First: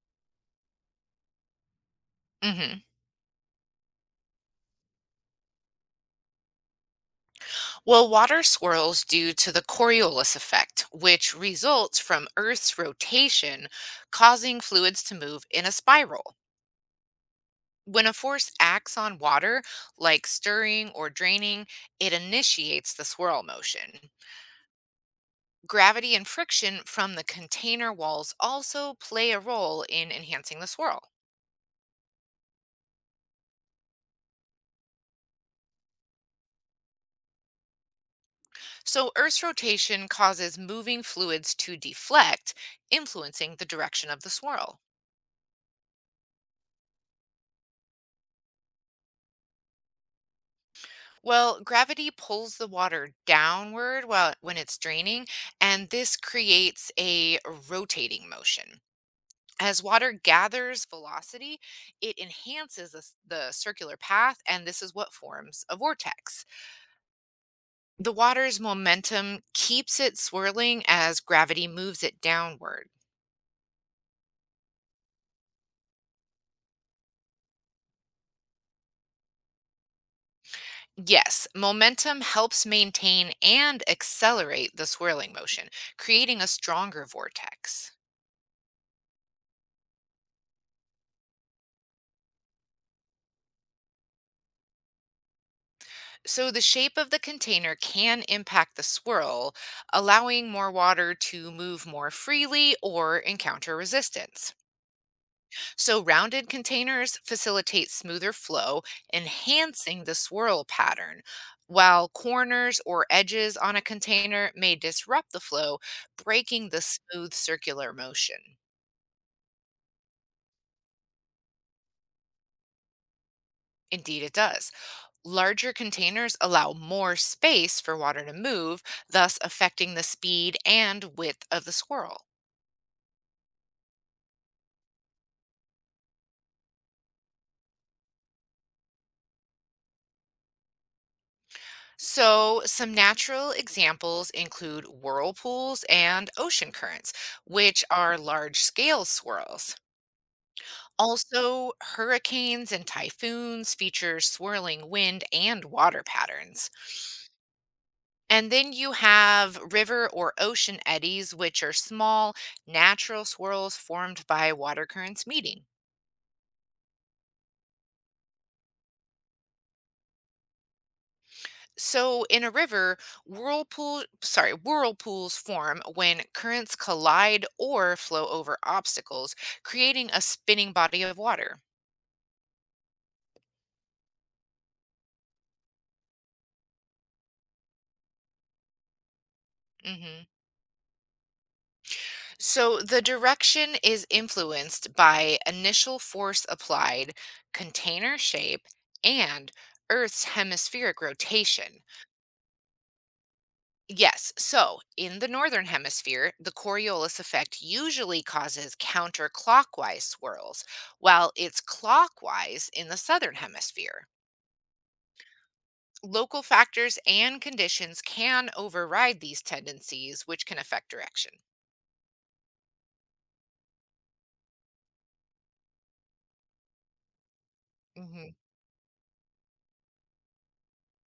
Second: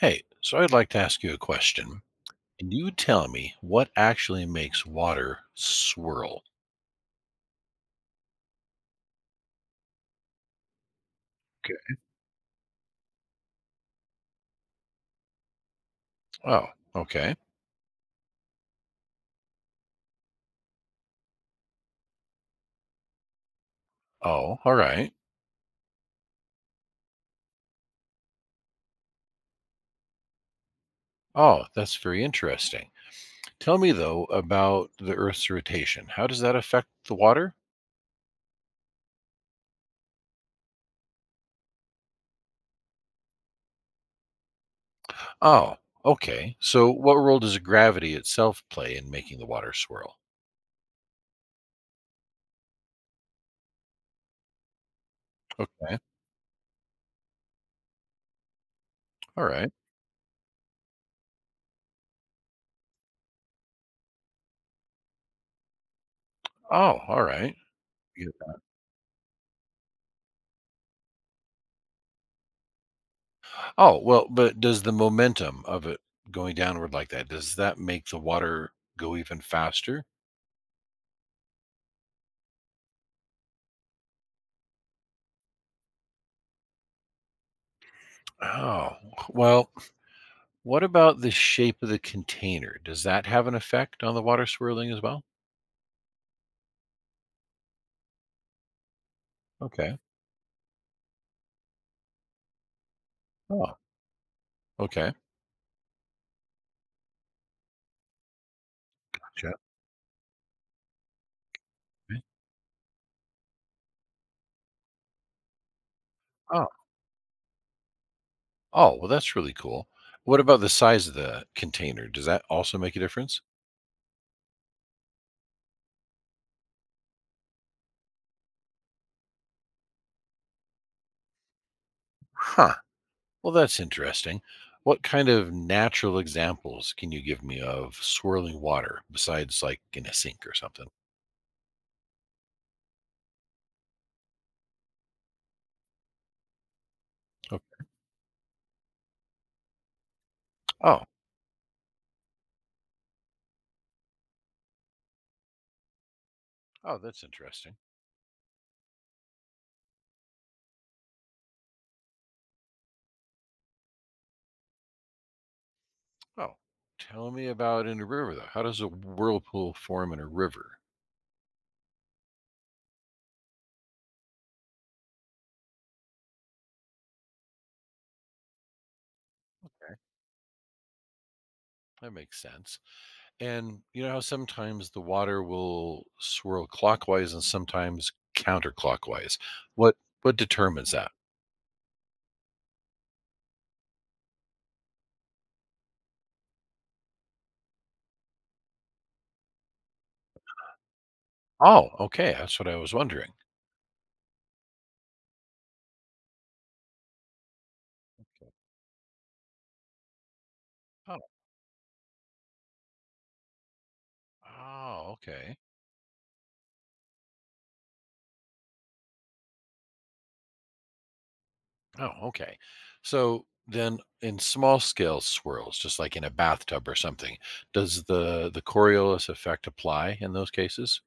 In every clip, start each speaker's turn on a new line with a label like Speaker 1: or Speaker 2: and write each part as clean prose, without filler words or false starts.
Speaker 1: Hey, so I'd like to ask you a question. Can
Speaker 2: Hmm.
Speaker 1: you tell me what actually makes water swirl?
Speaker 2: Well, water swirls due to the Coriolis effect, which
Speaker 1: Okay.
Speaker 2: results from Earth's rotation, causing fluids to move in a spiral.
Speaker 1: Oh, okay.
Speaker 2: When a force acts on water, like stirring or draining, it initiates the swirl motion.
Speaker 1: Oh, all right.
Speaker 2: Gravity and friction from the container walls also play a role in enhancing the swirl.
Speaker 1: Oh, that's very interesting. Tell me, though, about the Earth's rotation. How does that affect the water?
Speaker 2: So, Earth's rotation causes moving fluids to deflect, influencing the direction of the swirl.
Speaker 1: Oh, okay. So, what role does gravity itself play in making the water swirl?
Speaker 2: Well, gravity pulls the water downward while when it's draining, and
Speaker 1: Okay.
Speaker 2: this creates a rotating motion.
Speaker 1: All right.
Speaker 2: As water gathers velocity, it enhances the circular path, and this is what forms a vortex.
Speaker 1: Oh, all right.
Speaker 2: The
Speaker 1: Yeah.
Speaker 2: water's momentum keeps it swirling as gravity moves it downward.
Speaker 1: Oh, well, but does the momentum of it going downward like that, does that make the water go even faster?
Speaker 2: Yes, momentum helps maintain and accelerate the swirling motion, creating a stronger vortex.
Speaker 1: Oh, well, what about the shape of the container? Does that have an effect on the water swirling as well?
Speaker 2: So the shape of the container can impact the swirl,
Speaker 1: Okay.
Speaker 2: allowing more water to move more freely or encounter
Speaker 1: Oh,
Speaker 2: resistance.
Speaker 1: okay.
Speaker 2: So rounded containers facilitate smoother flow,
Speaker 1: Gotcha.
Speaker 2: enhancing the swirl pattern, while
Speaker 1: Okay.
Speaker 2: corners or edges on a container may disrupt the flow,
Speaker 1: Oh,
Speaker 2: breaking the smooth circular motion.
Speaker 1: oh, well, that's really cool. What about the size of the container? Does that also make a difference?
Speaker 2: Indeed, it does. Larger containers allow more space for water to move, thus affecting the speed and width of the swirl.
Speaker 1: Huh. Well, that's interesting. What kind of natural examples can you give me of swirling water besides like in a sink or something?
Speaker 2: So, some natural examples include whirlpools and ocean currents,
Speaker 1: Oh,
Speaker 2: which are large scale swirls.
Speaker 1: oh,
Speaker 2: Also, hurricanes and typhoons feature swirling wind and water patterns.
Speaker 1: oh, that's interesting.
Speaker 2: And then you have river or ocean eddies, which are small, natural swirls formed by water currents meeting.
Speaker 1: Oh, tell me about in a river though. How does a whirlpool form in a river?
Speaker 2: So in a river, whirlpools form when currents collide or flow over obstacles, creating a spinning body of water.
Speaker 1: That makes sense. And you know how sometimes the water will swirl clockwise and sometimes counterclockwise. What
Speaker 2: Mhm.
Speaker 1: what determines that?
Speaker 2: So the direction is influenced by initial force applied, container shape, and Earth's hemispheric rotation.
Speaker 1: Oh, okay. That's what I was wondering.
Speaker 2: Yes. So in the northern hemisphere, the Coriolis effect usually causes counterclockwise swirls,
Speaker 1: Oh,
Speaker 2: while it's clockwise in the southern hemisphere.
Speaker 1: oh, okay.
Speaker 2: Local factors and conditions can override these tendencies, which can affect direction.
Speaker 1: Oh, okay. So then in small scale swirls, just like in a bathtub or something, does
Speaker 2: Mhm.
Speaker 1: the Coriolis effect apply in those cases?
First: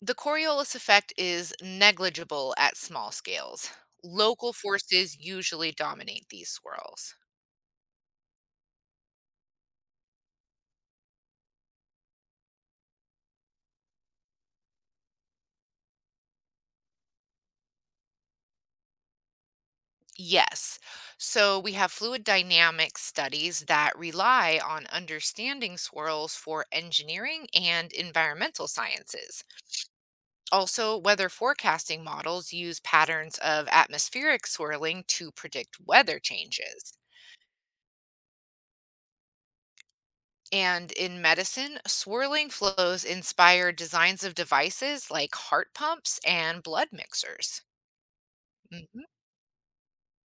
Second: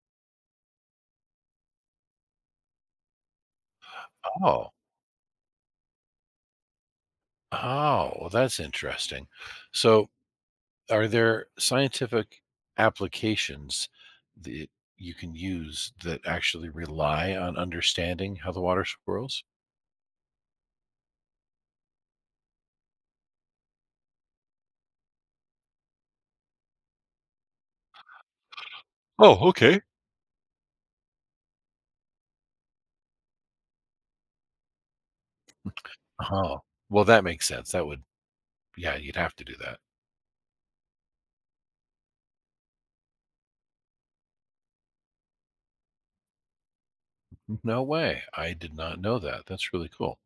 Speaker 2: The Coriolis effect is negligible at small scales. Local
Speaker 1: Oh.
Speaker 2: forces usually dominate these swirls.
Speaker 1: Oh, well, that's interesting. So are there scientific applications that you can use that actually rely on understanding how the water swirls?
Speaker 2: Yes. So we have fluid dynamics studies that rely on understanding swirls for engineering and environmental sciences.
Speaker 1: Oh, okay.
Speaker 2: Also, weather forecasting models use patterns of atmospheric swirling to predict weather
Speaker 1: Oh,
Speaker 2: changes.
Speaker 1: well, that makes sense. That would, yeah, you'd have to do that.
Speaker 2: And in medicine, swirling flows inspire designs of devices like heart pumps and blood mixers.
Speaker 1: No way. I did not
Speaker 2: Mhm.
Speaker 1: know that. That's really cool.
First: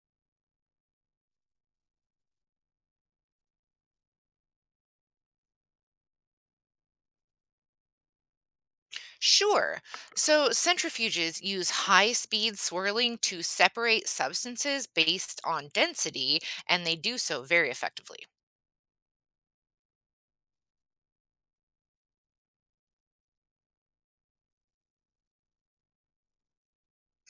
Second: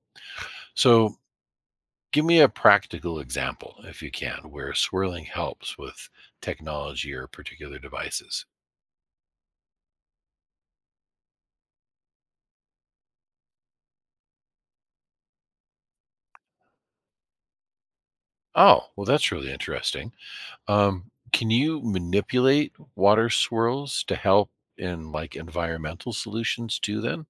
Speaker 1: So, give me a practical example, if you can, where swirling helps with technology or particular devices.
Speaker 2: Sure. So centrifuges use high speed swirling to separate substances based on density, and they do so very effectively.
Speaker 1: Oh, well, that's really interesting. Can you manipulate water swirls to help in like environmental solutions too then?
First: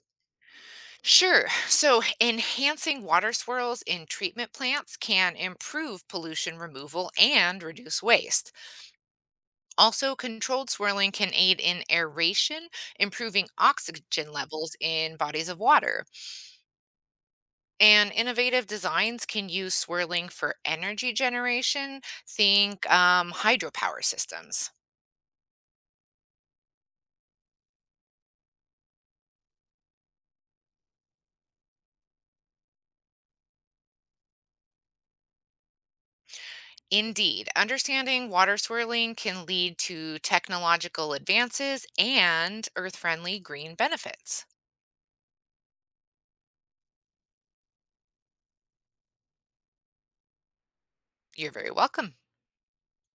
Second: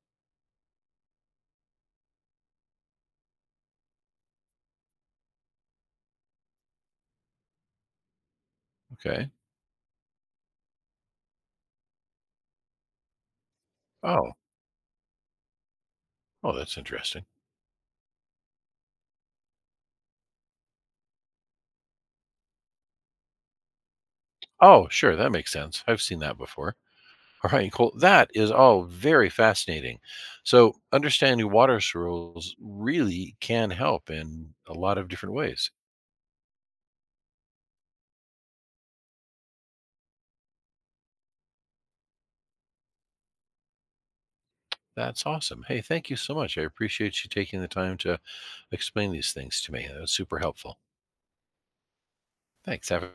Speaker 2: Sure. So enhancing water swirls in treatment plants can improve pollution removal and reduce waste.
Speaker 1: Okay.
Speaker 2: Also, controlled swirling can aid in aeration, improving oxygen
Speaker 1: Oh,
Speaker 2: levels in bodies of water.
Speaker 1: oh, that's interesting.
Speaker 2: And innovative designs can use swirling for energy generation. Think hydropower systems.
Speaker 1: Oh, sure, that makes sense. I've seen that before. All right, cool. That is all very fascinating. So, understanding water swirls really can help in a lot of different ways.
Speaker 2: Indeed, understanding water swirling can lead to technological advances and earth friendly green benefits.
Speaker 1: That's awesome. Hey, thank you so much. I appreciate you taking the time to explain these things to me. That was super helpful.
Speaker 2: You're very welcome.
Speaker 1: Thanks. Have a